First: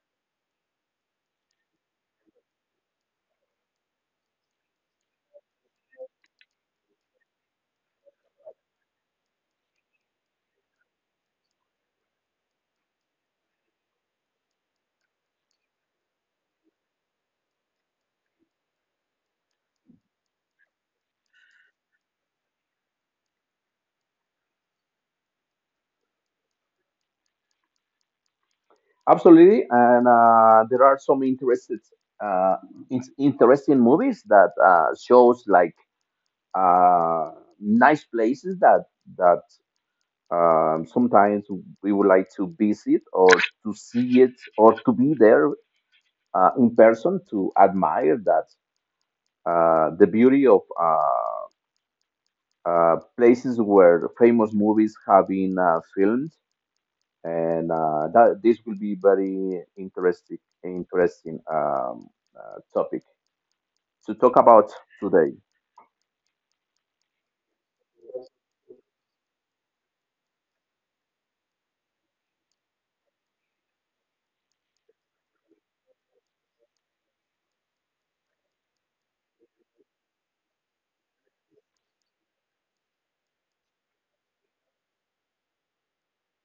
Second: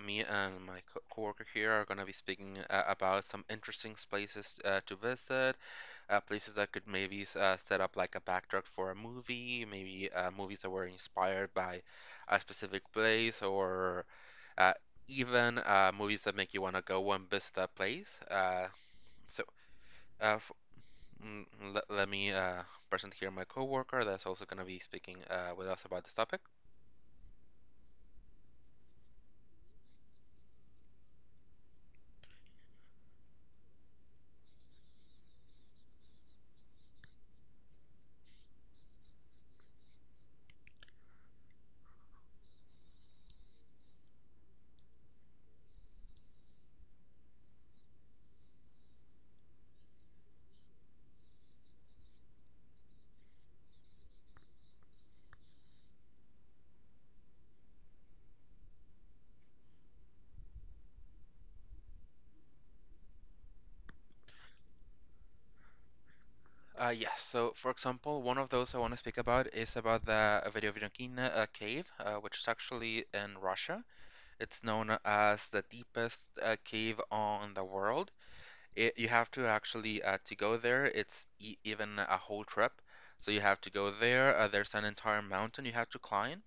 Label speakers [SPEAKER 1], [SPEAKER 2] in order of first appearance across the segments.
[SPEAKER 1] me and my coworker here are going to be speaking about some interesting places to visit, places that could maybe set up like a backdrop for a movie, maybe movies that were inspired by a specific place, or uh, even movies that make you want to go and visit that place. So, uh, f- mm, Let me present here my coworker that's also going to be speaking with us about this topic.
[SPEAKER 2] Absolutely, and there are some uh, interesting movies that shows like uh, nice places that sometimes we would like to visit or to see it or to be there in person to admire that the beauty of places where famous movies have been filmed and that this will be very interesting topic to talk about today.
[SPEAKER 1] Yes. So, for example, one of those I want to speak about is about the Verovinokina cave, which is actually in Russia. It's known as the deepest cave on the world. You have to actually to go there. It's e even a whole trip. So you have to go there. There's an entire mountain you have to climb,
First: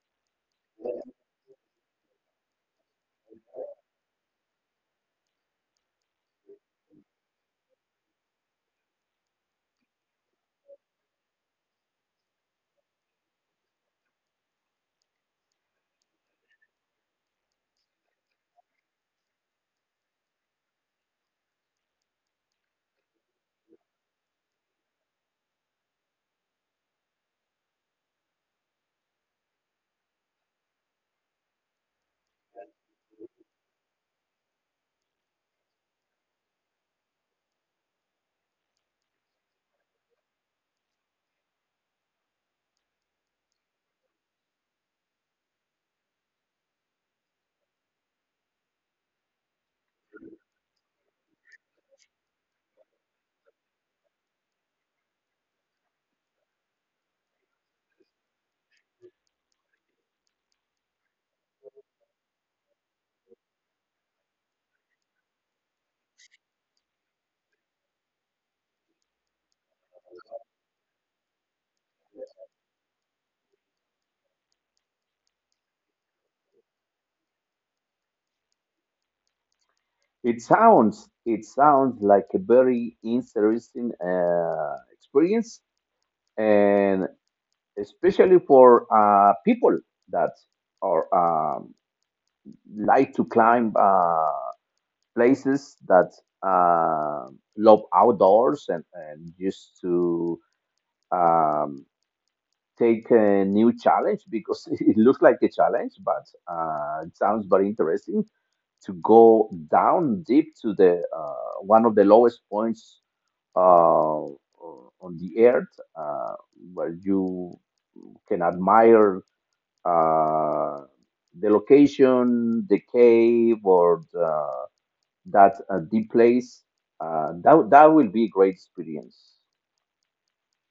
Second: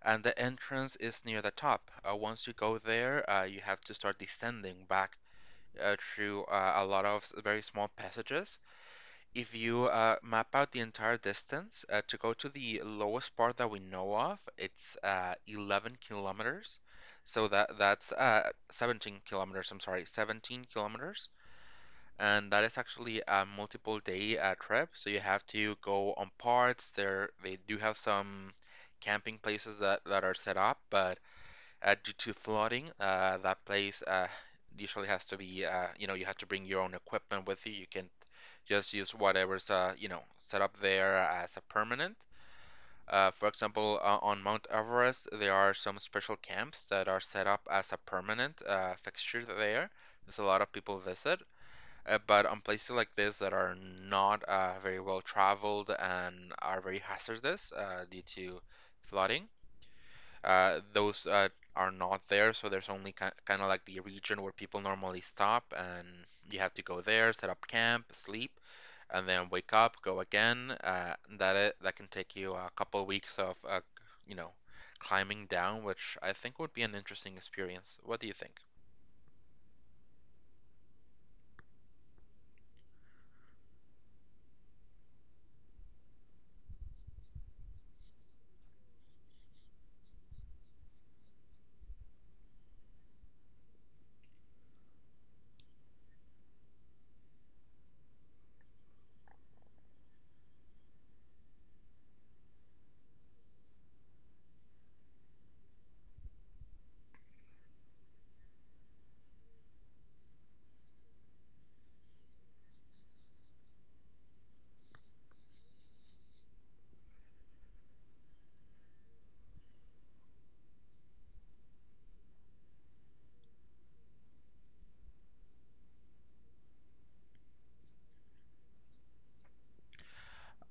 [SPEAKER 1] and the entrance is near the top. Once you go there, you have to start descending back through a lot of very small passages if you map out the entire distance to go to the lowest part that we know of, it's 11 kilometers. So that's 17 kilometers. I'm sorry, 17 kilometers, and that is actually a multiple day trip. So you have to go on parts. There they do have some camping places that are set up, but due to flooding, that place usually has to be you know you have to bring your own equipment with you. You can just use whatever's you know set up there as a permanent. For example, on Mount Everest, there are some special camps that are set up as a permanent fixture there. There's a lot of people visit. But on places like this that are not very well traveled and are very hazardous due to flooding, those are not there, so there's only ki kind of like the region where people normally stop, and you have to go there, set up camp, sleep, and then wake up, go again. That can take you a couple weeks of you know climbing down, which I think would be an interesting experience. What do you think?
[SPEAKER 2] It sounds like a very interesting experience, and especially for people that are um, like to climb places that uh, love outdoors and used to. um, take a new challenge because it looks like a challenge, but it sounds very interesting to go down deep to the one of the lowest points uh, on the earth, where you can admire uh, the location, the cave, or the, that deep place. That will be a great experience.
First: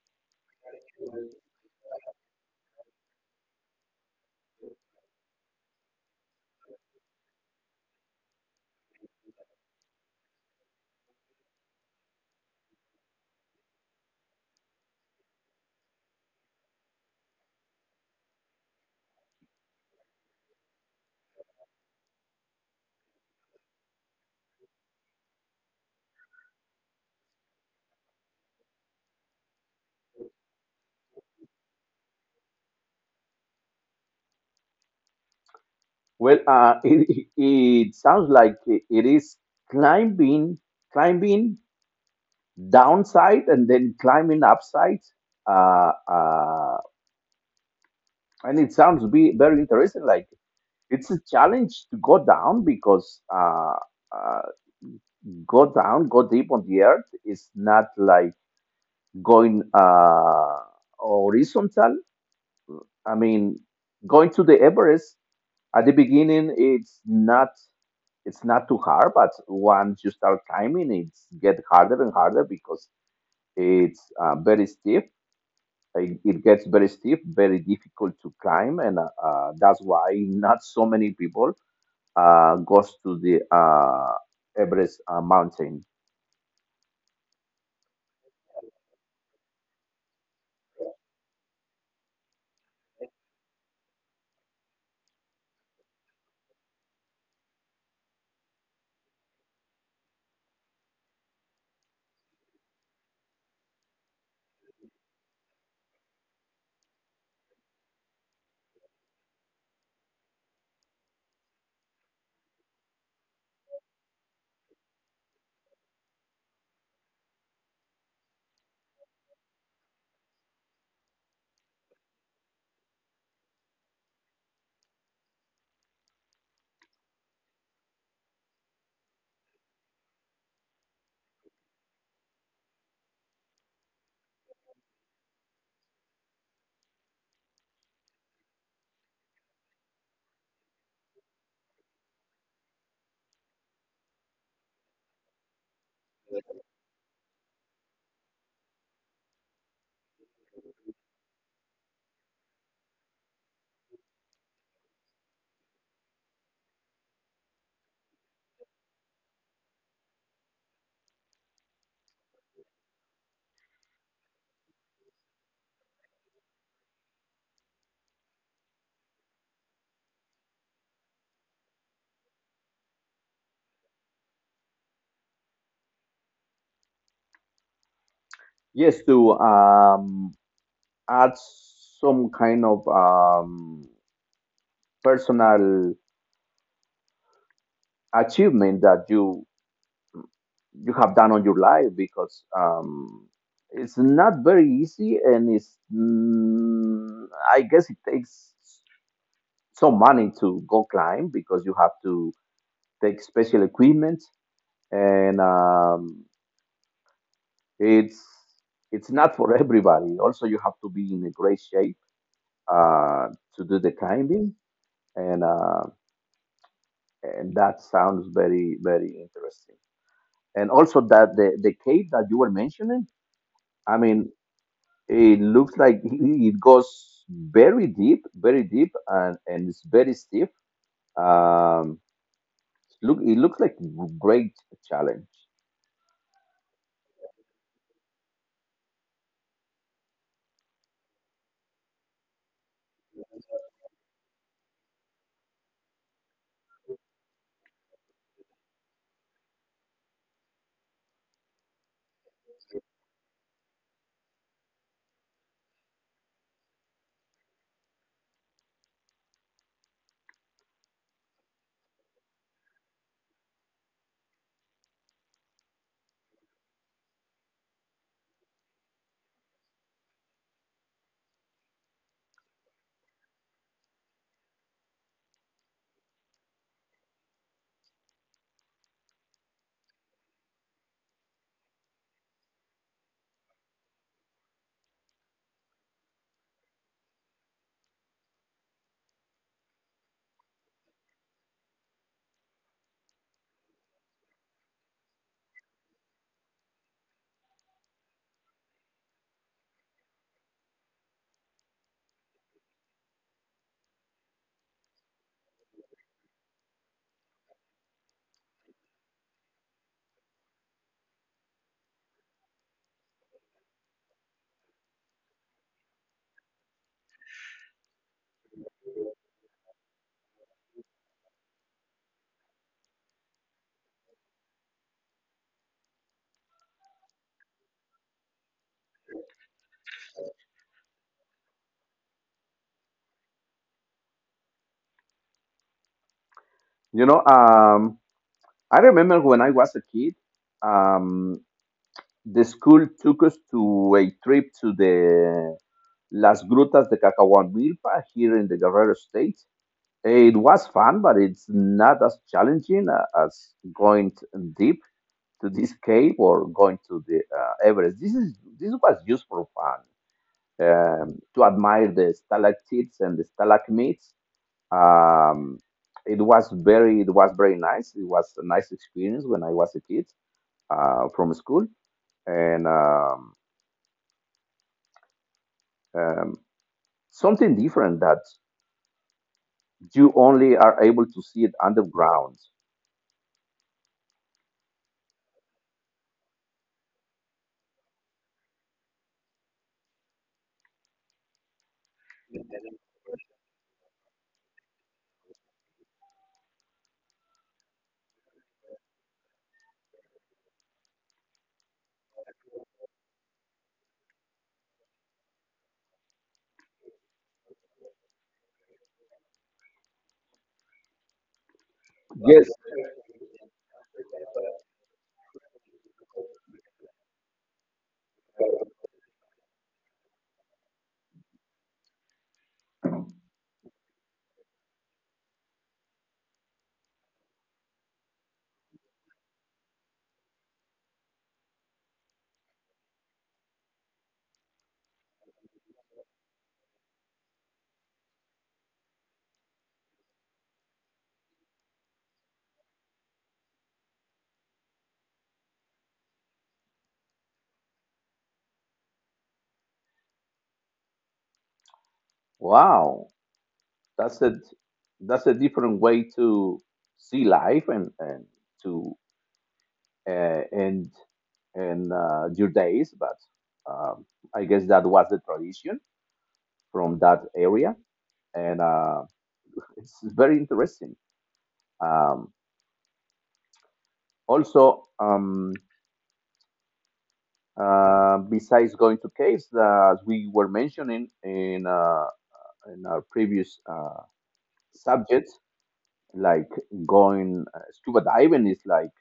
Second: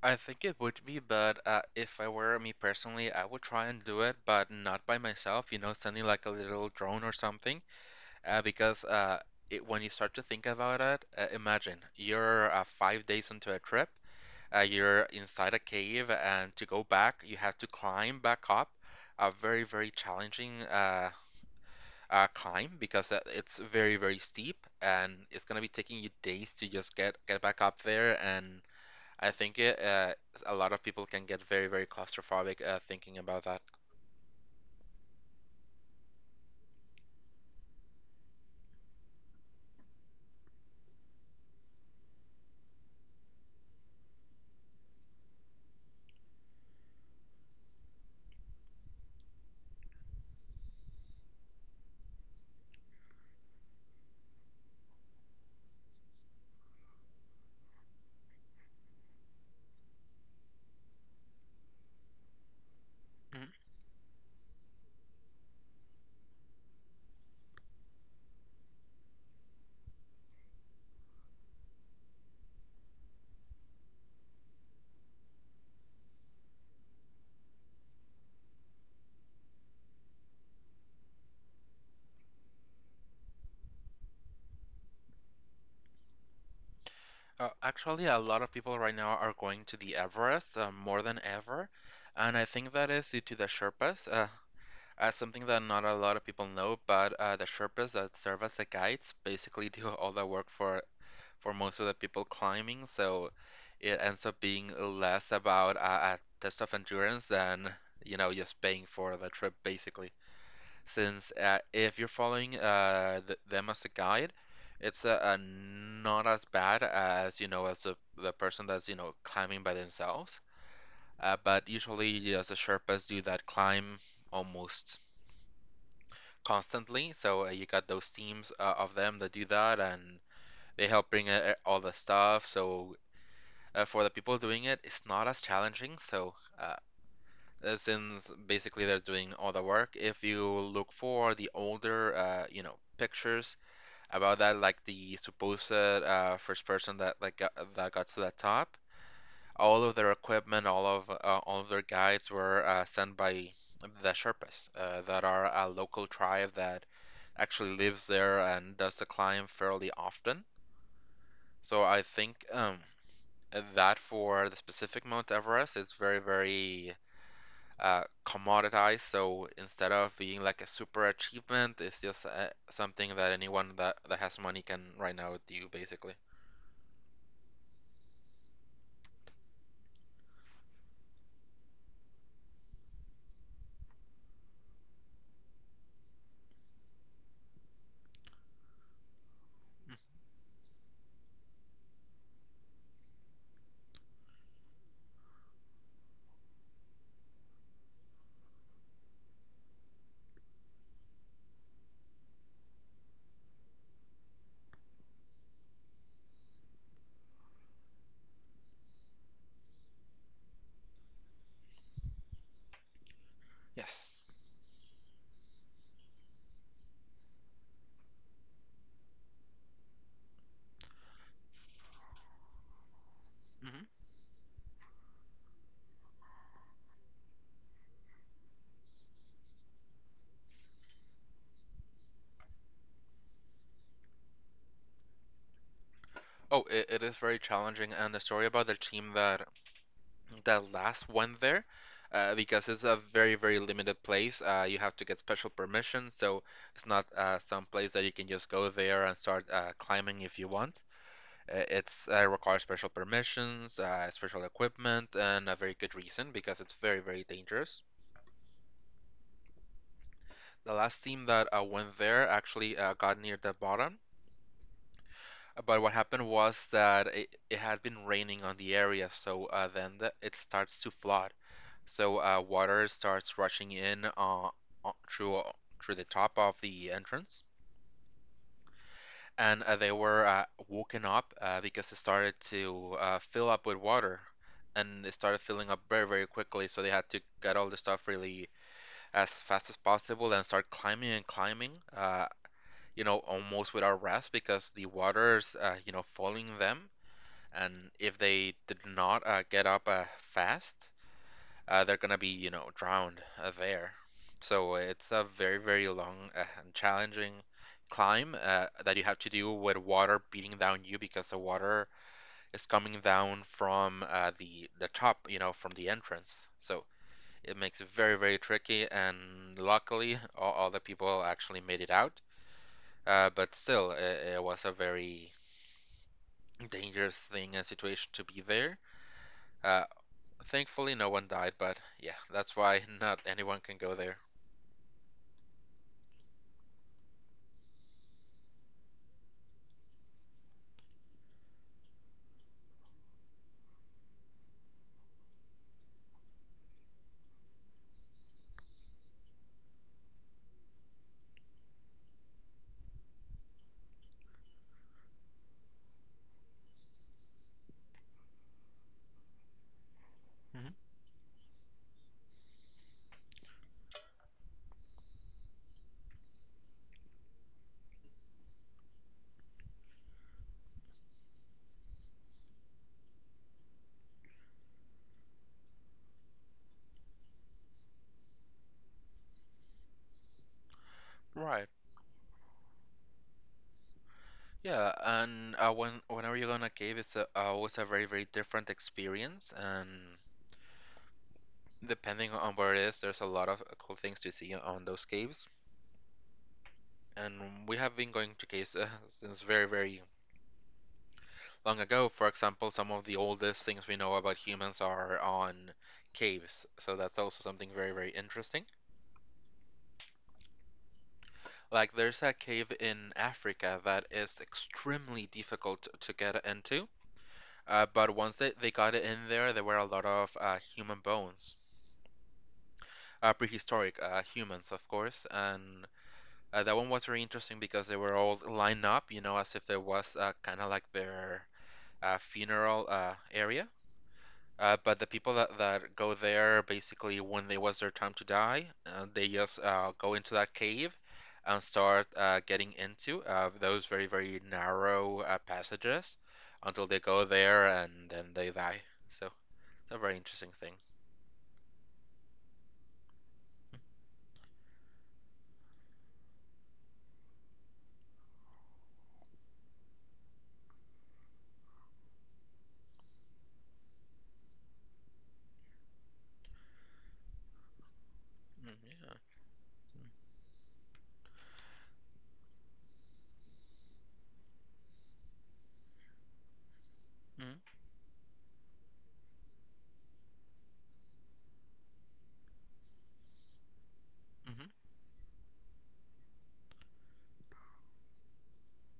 [SPEAKER 1] I think it would be, but if I were me personally, I would try and do it, but not by myself, you know, sending like a little drone or something. Uh, because uh, when you start to think about it, imagine you're 5 days into a trip, you're inside a cave, and to go back, you have to climb back up. A very, very challenging climb because it's very, very steep, and it's gonna be taking you days to just get back up there. And I think it, A lot of people can get very, very claustrophobic thinking about that.
[SPEAKER 2] Well, it sounds like it is climbing, climbing downside and then climbing upside. Uh, uh, and it sounds be very interesting. Like it's a challenge to go down because uh, go down, go deep on the earth is not like going horizontal. I mean, going to the Everest at the beginning, it's not. It's not too hard, but once you start climbing, it's get harder and harder because it's very steep. It gets very steep, very difficult to climb, and that's why not so many people goes to the Everest mountain.
[SPEAKER 1] Actually, a lot of people right now are going to the Everest more than ever, and I think that is due to the Sherpas. As something that not a lot of people know, but the Sherpas that serve as the guides basically do all the work for most of the people climbing. So it ends up being less about a test of endurance than you know just paying for the trip basically since if you're following th them as a guide, it's not as bad as you know as the person that's you know climbing by themselves. But usually, you know, the Sherpas do that climb almost constantly. So you got those teams of them that do that, and they help bring all the stuff. So for the people doing it, it's not as challenging. So uh, since basically they're doing all the work, if you look for the older, you know, pictures about that like the supposed first person that that got to the top. All of their equipment, all of their guides were sent by the Sherpas, that are a local tribe that actually lives there and does the climb fairly often. So I think that for the specific Mount Everest, it's very, very commoditized. So instead of being like a super achievement, it's just something that that has money can right now do, basically.
[SPEAKER 2] Yes, to add some kind of personal achievement that you
[SPEAKER 1] Mm.
[SPEAKER 2] you have done on your life because it's not very easy and it's I guess it takes some money to go climb because you have to take special equipment and it's it's not for everybody. Also, you have to be in a great shape uh, to do the
[SPEAKER 1] Yes.
[SPEAKER 2] climbing and uh, and that sounds very very interesting. And also that the cave that you were mentioning, I
[SPEAKER 1] Hmm.
[SPEAKER 2] mean, it looks like it goes very deep, and it's very stiff. Um, look, it looks like great challenge.
[SPEAKER 1] Oh, it is very challenging, and the story about the team that that last went there, because it's a very, very limited place. You have to get special permission, so it's not some place that you can just go there and start climbing if you want. It's requires special permissions, special equipment, and a very good reason because it's very, very dangerous. The last team that went there actually got near the bottom, but what happened was that it had been raining on the area, so it starts to flood. So water starts rushing in through through the top of the entrance, and they were woken up because it started to fill up with water, and it started filling up very very quickly. So they had to get all the stuff really as fast as possible and start climbing and climbing. You know, almost without rest because the water's you know following them and if they did not get up fast, they're gonna be you know drowned there. So it's a very very long and challenging climb that you have to do with water beating down you because the water is coming down from the top, you know, from the entrance. So it makes it very very tricky. And luckily, all the people actually made it out. But still, it was a very dangerous thing and situation to be there. Uh, Thankfully, no one died, but yeah, that's why not anyone can go there.
[SPEAKER 2] You know, I remember when I was a kid, um, the school took us to a trip to the Las Grutas de Cacahuamilpa here in the Guerrero State. It was fun, but it's not as challenging as going deep to this cave or going to the Everest. This was just for fun
[SPEAKER 1] Mhm.
[SPEAKER 2] to admire the stalactites and the stalagmites. Um, it was very nice. It was a nice experience when I was a kid from school and um, something different that you only are able to see it
[SPEAKER 1] Right.
[SPEAKER 2] underground.
[SPEAKER 1] Yeah, and when whenever you go on a cave, always a very very different experience, and depending on where it is, there's a lot of cool things to see on those caves. And we have been going to caves since very very long ago. For example, some of the oldest things we know about humans are on caves, so that's also something very very interesting. Like there's a
[SPEAKER 2] Yes.
[SPEAKER 1] cave in Africa that is extremely difficult to get into, but once they got it in there, there were a lot of human bones, prehistoric humans, of course, and that one was very interesting because they were all lined up, you know, as if it was kind of like their funeral area. But the people that go there basically when it was their time to die, they just go into that cave and start getting into those very, very narrow passages until they go there and then they die. So it's a very interesting thing.
[SPEAKER 2] Wow. That's a that's a different way to see life and to and and Judaism, but um, I guess that was the tradition from that area, and
[SPEAKER 1] Mm,
[SPEAKER 2] it's
[SPEAKER 1] yeah.
[SPEAKER 2] very interesting. Um, also,
[SPEAKER 1] Mm,
[SPEAKER 2] besides going to caves, as we were mentioning in in our previous
[SPEAKER 1] mhm,
[SPEAKER 2] subject, like going scuba diving is like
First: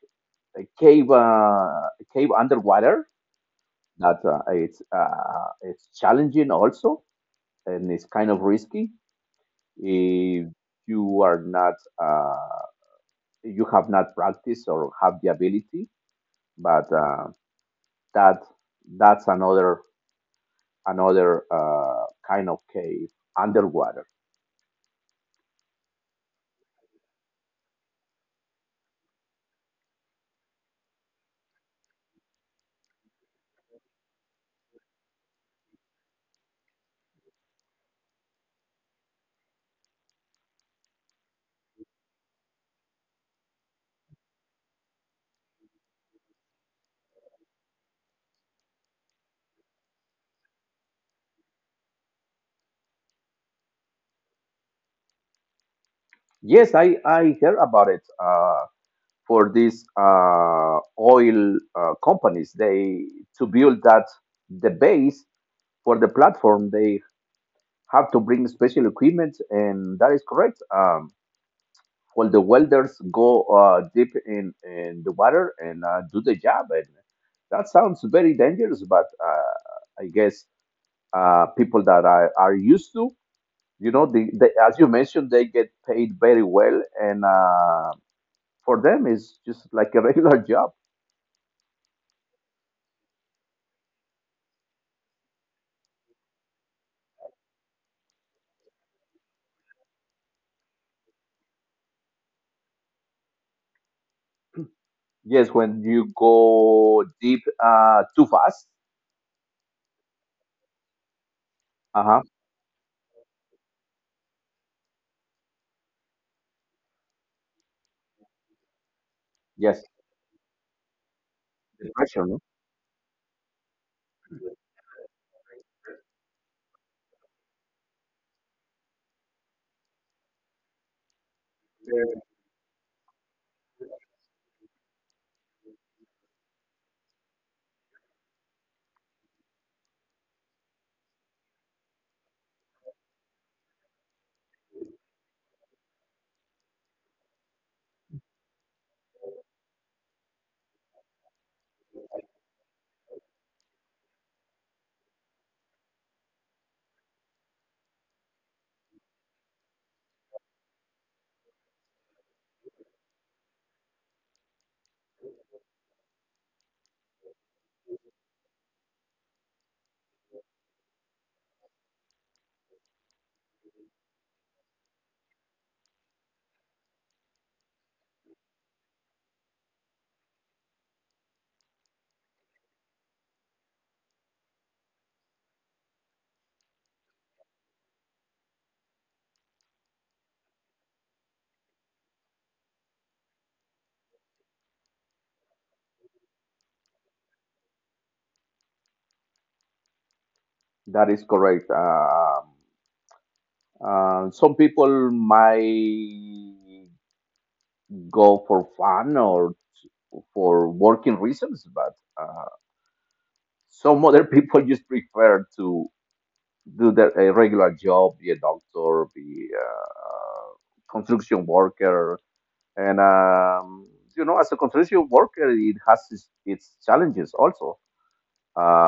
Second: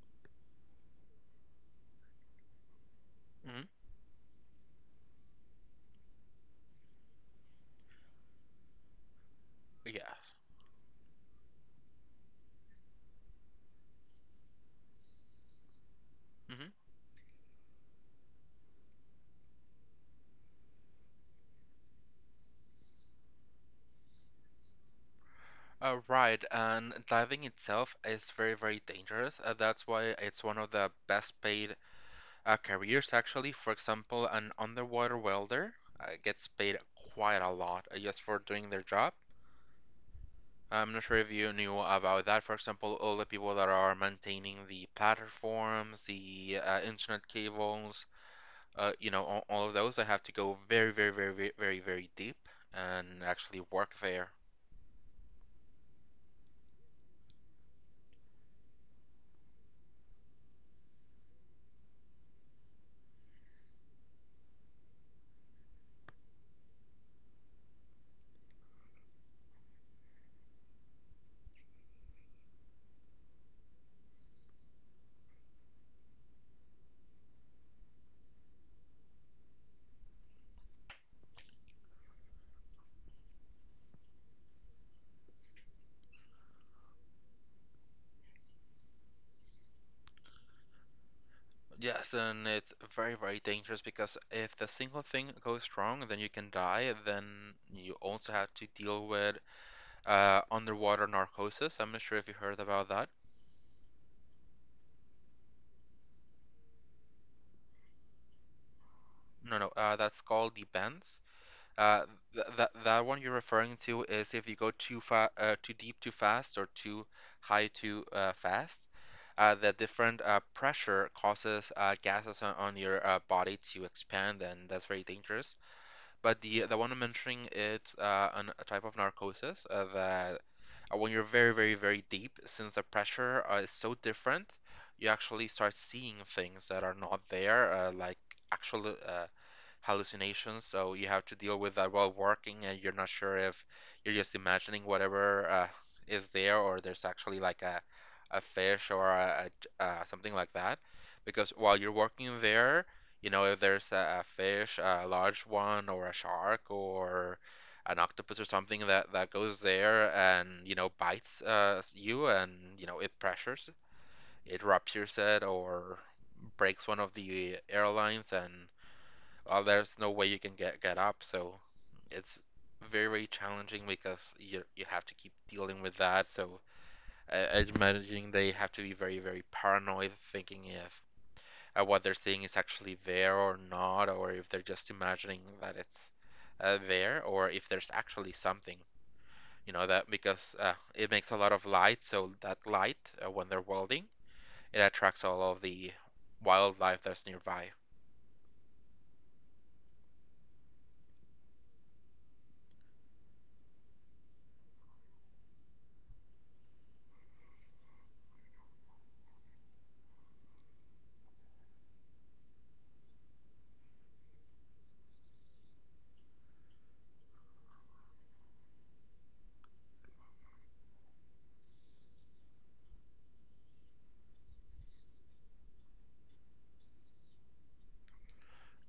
[SPEAKER 2] a cave, a cave underwater.
[SPEAKER 1] mhm.
[SPEAKER 2] That it's challenging also and it's kind of risky
[SPEAKER 1] Yes.
[SPEAKER 2] if you are not uh, you have not practiced or have the ability
[SPEAKER 1] Hmm.
[SPEAKER 2] but that that's another another kind of cave underwater.
[SPEAKER 1] Right, and diving itself is very, very dangerous. That's why it's one of the best paid careers actually, for example, an underwater welder gets paid quite a lot just for doing their job. I'm not sure if you knew about that. For example, all the people that are maintaining the platforms, the internet cables, you know, all of those, they have to go very, very, very, very, very, very deep and actually work there.
[SPEAKER 2] Yes, I heard about it. For these uh, oil companies, they to build that the base for the platform, they have to bring special equipment, and that is correct. Well, the welders go deep in the water and do the job, and that sounds very dangerous, but I guess people that are used to, you know, the as you mentioned, they get paid very well. And For them, it's just like a regular job.
[SPEAKER 1] Yes, and it's very, very dangerous because if the single thing goes wrong, then you can die. Then you also have to deal with underwater narcosis. I'm not sure if you heard about that.
[SPEAKER 2] Yes, when you go deep too fast.
[SPEAKER 1] No, no, that's called the bends. Uh,
[SPEAKER 2] Uh-huh.
[SPEAKER 1] th That that one you're referring to is if you go too deep too fast or too high too fast. The
[SPEAKER 2] Yes,
[SPEAKER 1] different pressure causes
[SPEAKER 2] the pressure, no?
[SPEAKER 1] gases on your body to expand, and that's very dangerous. But the one I'm mentioning it's a type of narcosis that when you're very, very, very deep, since the pressure is so different, you actually start seeing things that are not there, like actual hallucinations. So you have to deal with that while working, and you're not sure if you're just imagining whatever is there or there's actually like a fish or something like that. Because while you're working there, you know, if there's a fish, a large one, or a shark, or an octopus or something that, that goes there and, you know, bites you and, you know, it pressures, it ruptures it, or breaks one of the airlines and there's no way you can get up. So it's very challenging because you have to keep dealing with that. So I imagine they have to be very paranoid, thinking if what they're seeing is actually there or not, or if they're just imagining that it's there, or if there's actually something. You know that because it makes a lot of light, so that light when they're welding, it attracts all of the wildlife that's nearby.
[SPEAKER 2] That is correct. Some people might go for fun or for working reasons, but uh, some other people just prefer to do their a regular job, be a doctor, be a construction worker, and you know, as a construction worker, it has its challenges also.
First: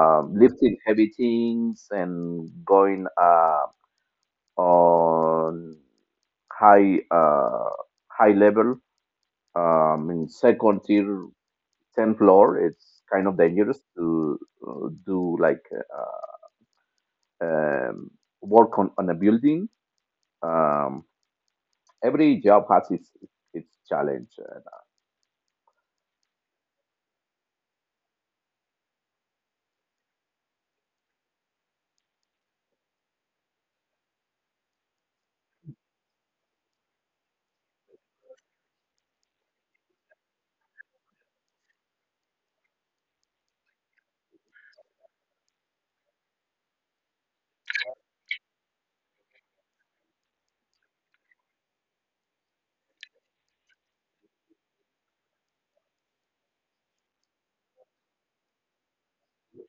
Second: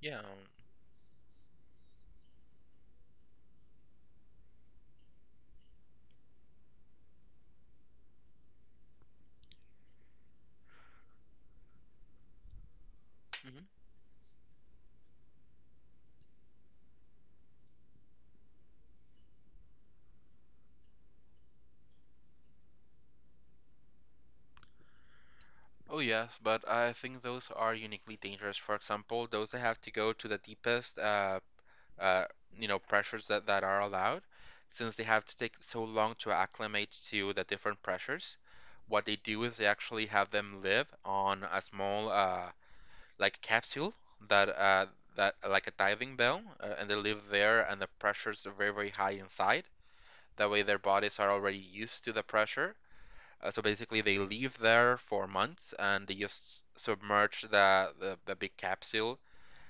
[SPEAKER 1] Yeah.
[SPEAKER 2] lifting heavy things and going on high uh, high level, in second tier, 10th floor, it's kind of
[SPEAKER 1] um,
[SPEAKER 2] dangerous to do like uh, um, work on a building. um, every job has its challenge.
[SPEAKER 1] Oh yes, but I think those are uniquely dangerous. For example, those that have to go to the deepest, uh, you know, pressures that are allowed, since they have to take so long to acclimate to the different pressures. What they do is they actually have them live on a small, like capsule that, that like a diving bell, and they live there, and the pressures are very, very high inside. That way, their bodies are already used to the pressure, so basically, they leave there for months and they just submerge the big capsule.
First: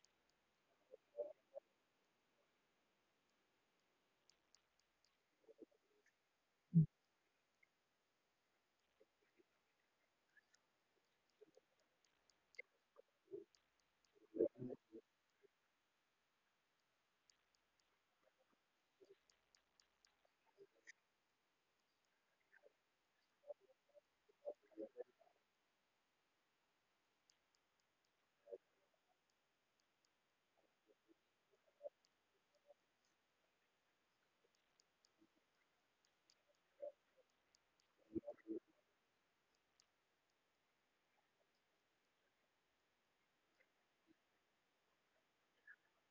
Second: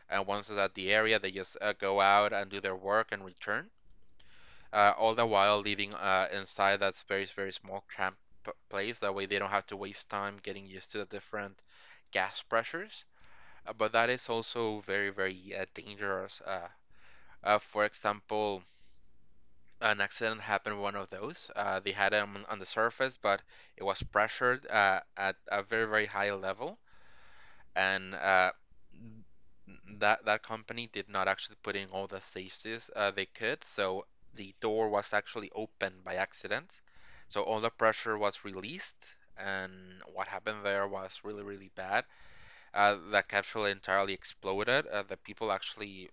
[SPEAKER 1] And once it's at the area, they just go out and do their work and return. All the while living inside that very, very small cramped place. That way, they don't have to waste time getting used to the different gas pressures. But that is also very, very dangerous. For example, an accident happened one of those. They had it on the surface, but it was pressured at a very, very high level, and that company did not actually put in all the safeties they could, so the door was actually opened by accident. So all the pressure was released, and what happened there was really, really bad. Uh, that capsule entirely exploded. The people actually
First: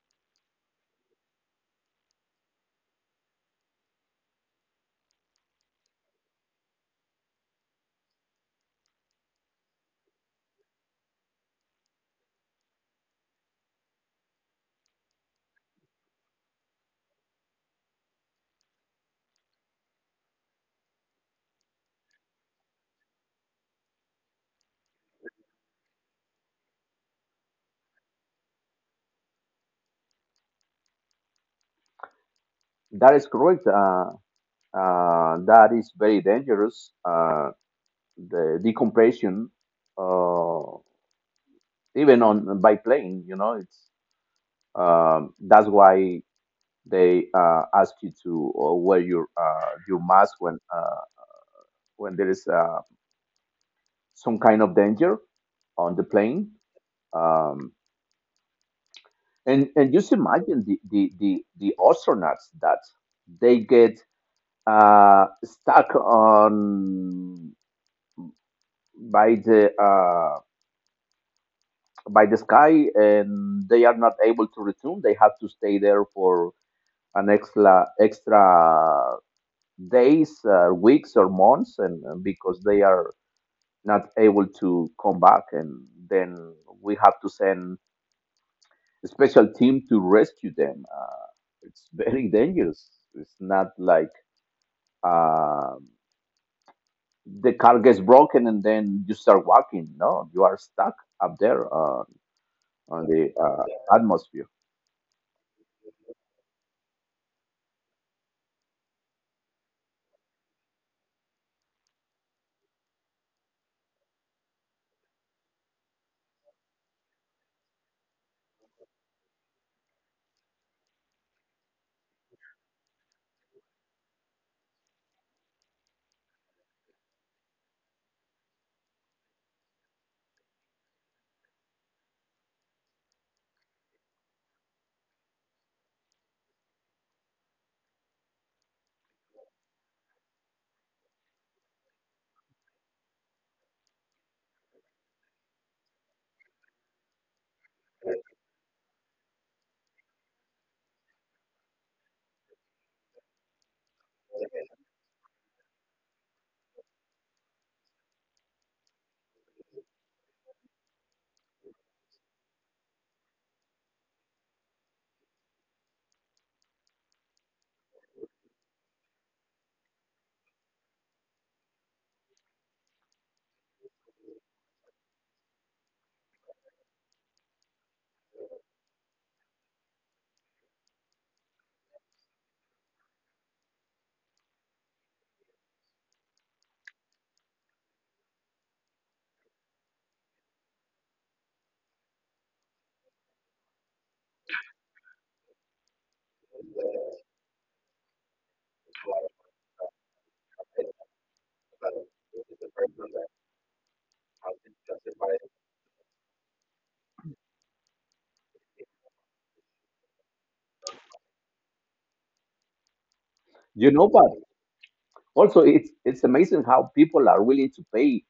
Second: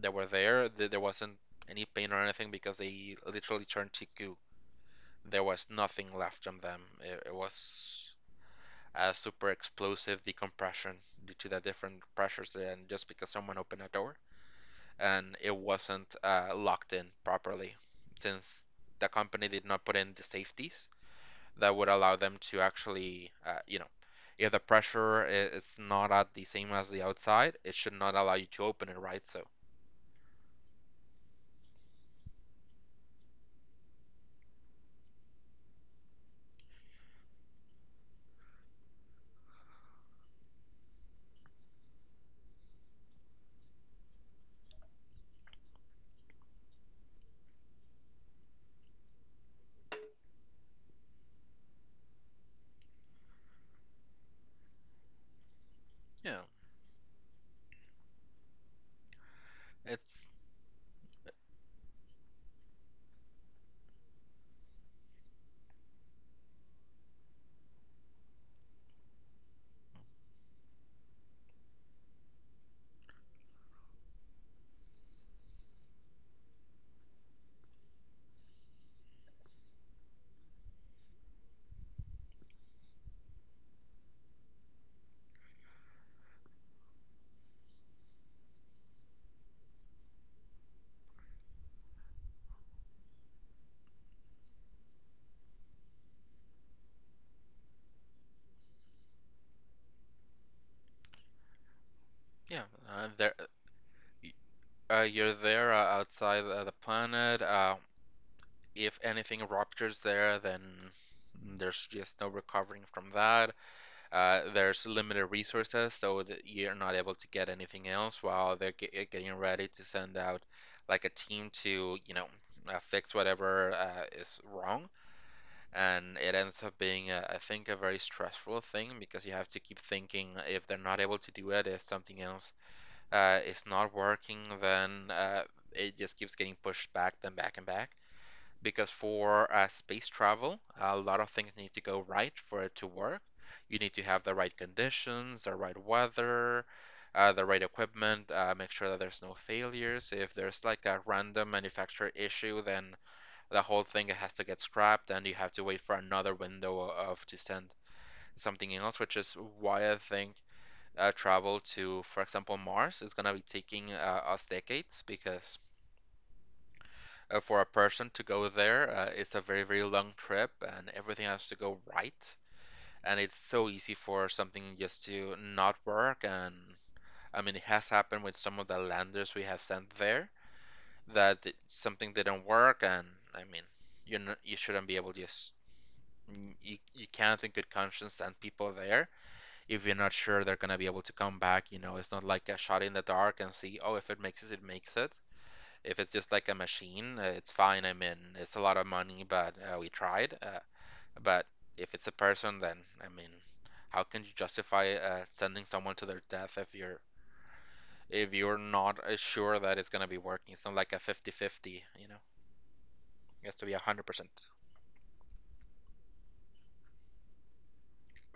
[SPEAKER 1] that were there, there wasn't any pain or anything because they literally turned to goo. There was nothing left on them. It was a super explosive decompression due to the different pressures there and just because someone opened a door and it wasn't locked in properly since the company did not put in the safeties that would allow them to actually, you know, if the pressure is not at the same as the outside, it should not allow you to open it, right? So,
[SPEAKER 2] That is correct. That is very dangerous. The decompression, uh, even on by plane, you know, it's, that's why they ask you to wear your mask when there is some kind of danger on the
[SPEAKER 1] yeah,
[SPEAKER 2] plane. Um, and just
[SPEAKER 1] it's
[SPEAKER 2] imagine the astronauts that they get stuck on by the uh, by the sky, and they are not able to return. They have to stay there for an extra days, weeks, or months, and because they are not able to come back, and then we have to send a special team to rescue them. It's very dangerous. It's not like uh, the car gets broken and then you start walking. No, you are stuck up there
[SPEAKER 1] yeah,
[SPEAKER 2] on the
[SPEAKER 1] there,
[SPEAKER 2] atmosphere.
[SPEAKER 1] you're there outside the planet. If anything ruptures there, then there's just no recovering from that. There's limited resources, so that you're not able to get anything else while they're getting ready to send out like a team to, you know, fix whatever is wrong. And it ends up being, I think, a very stressful thing because you have to keep thinking if they're not able to do it, if something else is not working, then it just keeps getting pushed back, then back and back because for space travel, a lot of things need to go right for it to work. You need to have the right conditions, the right weather, the right equipment, make sure that there's no failures. If there's like a random manufacturer issue, then the whole thing has to get scrapped and you have to wait for another window of to send something else, which is why I think travel to, for example, Mars is gonna be taking us decades because for a person to go there. It's a very, very long trip, and everything has to go right. And it's so easy for something just to not work. And I mean, it has happened with some of the landers we have sent there that something didn't work. And I mean, you you shouldn't be able to just you can't in good conscience send people there if you're not sure they're gonna be able to come back. You know, it's not like a shot in the dark and see, oh, if it makes it, it makes it. If it's just like a machine, it's fine. It's a lot of money, but we tried. But if it's a person, then I mean, how can you justify sending someone to their death if you're not sure that it's gonna be working? It's not like a 50-50, you know. It has to be a hundred
[SPEAKER 2] You know,
[SPEAKER 1] percent.
[SPEAKER 2] but also it's amazing how people are willing to pay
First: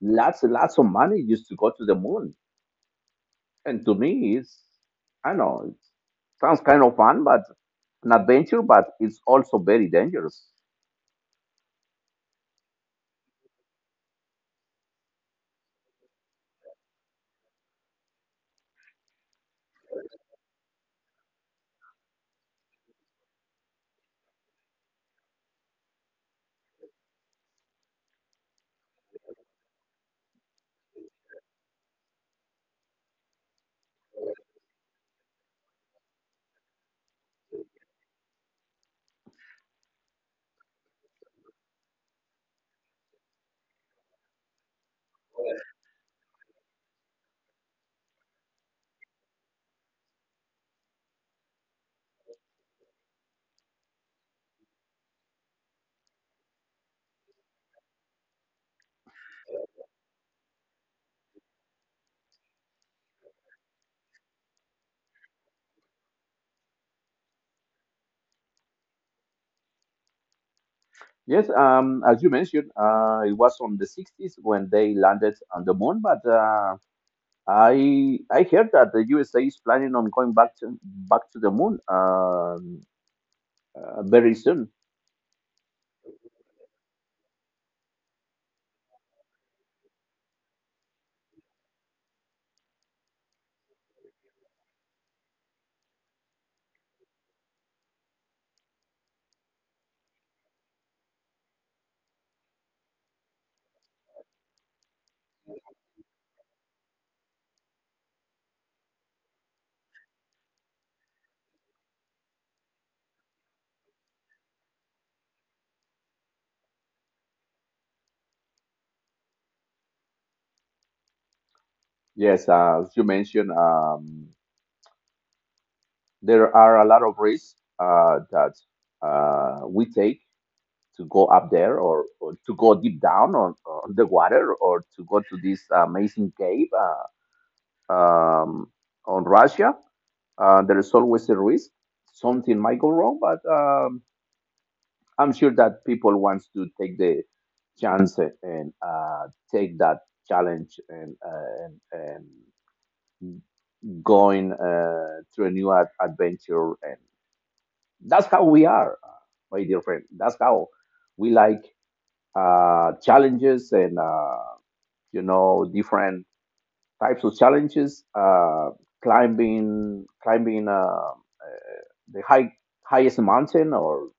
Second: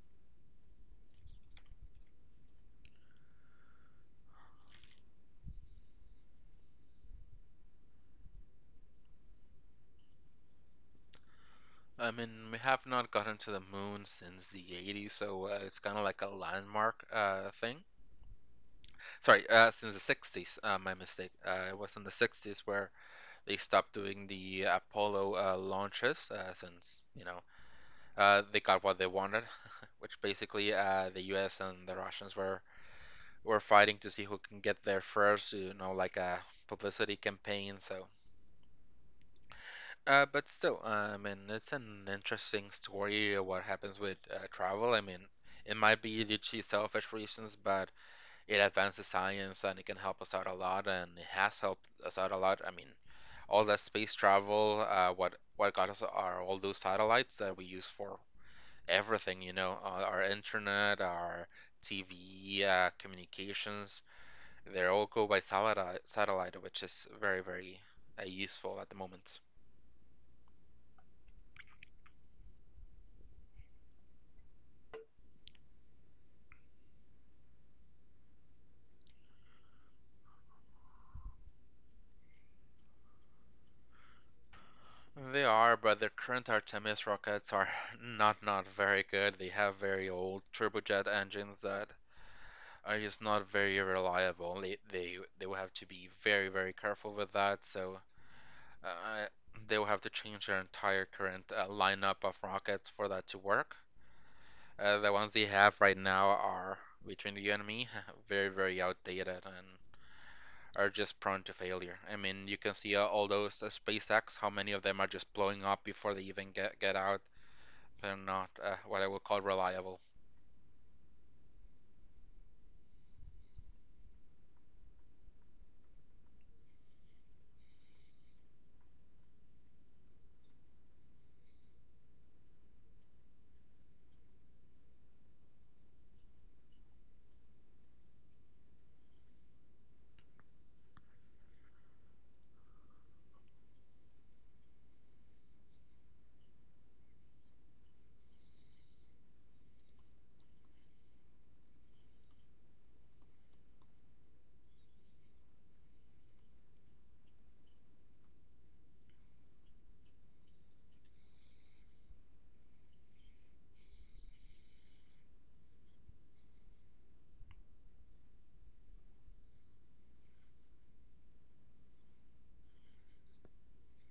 [SPEAKER 2] lots and lots of money just to go to the moon. And to me, it's, I know, it sounds kind of fun, but an adventure, but it's also very dangerous.
[SPEAKER 1] I mean, we have not gotten to the moon since the 80s, so it's kind of like a landmark thing. Sorry, since the 60s. My mistake. It was in the 60s where they stopped doing the Apollo launches since, you know, they got what they wanted, which basically the US and the Russians were fighting to see who can get there first, you know, like a publicity campaign. So, but still, I mean, it's an interesting story what happens with travel. I mean, it might be due to selfish reasons, but it advances science and it can help us out a lot and it has helped us out a lot. I mean, all that space travel, what got us are all those satellites that we use for everything, you know, our internet, our TV, communications. They all go by satellite, which is very, very useful at the moment.
[SPEAKER 2] Yes, as you mentioned, it was on the 60s when they landed on the moon, but I heard that the USA is planning on going back to back to the moon, very soon.
[SPEAKER 1] They are, but the current Artemis rockets are not very good. They have very old turbojet engines that are just not very reliable. They will have to be very careful with that. So uh, they will have to change their entire current lineup of rockets for that to work. The ones they have right now are between you and me, very outdated and are just prone to failure. I mean, you can see all those SpaceX, how many of them are just blowing up before they even get out. They're not what I would call reliable.
[SPEAKER 2] Yes, as you mentioned, there are a lot of risks that we take to go up there or to go deep down on the water or to go to this amazing cave uh, um, on Russia. There is always a risk. Something might go wrong, but I'm sure that people want to take the chance and take that challenge, and, and going through a new adventure. And that's how we are, my dear friend. That's how we like challenges and you know different types of challenges. Climbing the highest mountain, or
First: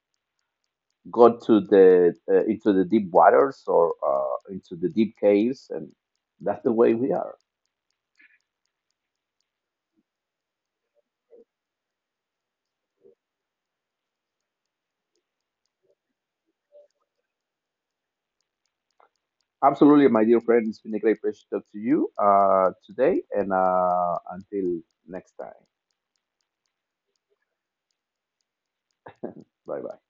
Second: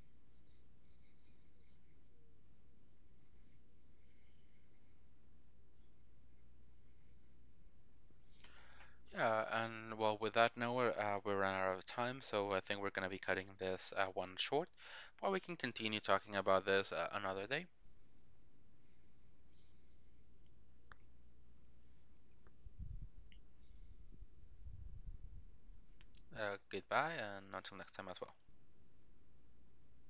[SPEAKER 2] go to the into the deep waters, or into the deep caves, and that's the way we are.
[SPEAKER 1] Yeah, and well, with that, Noah, we ran out of time, so I think we're going to be cutting this one short. But we can continue talking about this another day.
[SPEAKER 2] Absolutely, my dear friend. It's been a great pleasure to talk to you today, and until next time.
[SPEAKER 1] Goodbye, and until next time as well.
[SPEAKER 2] Bye bye.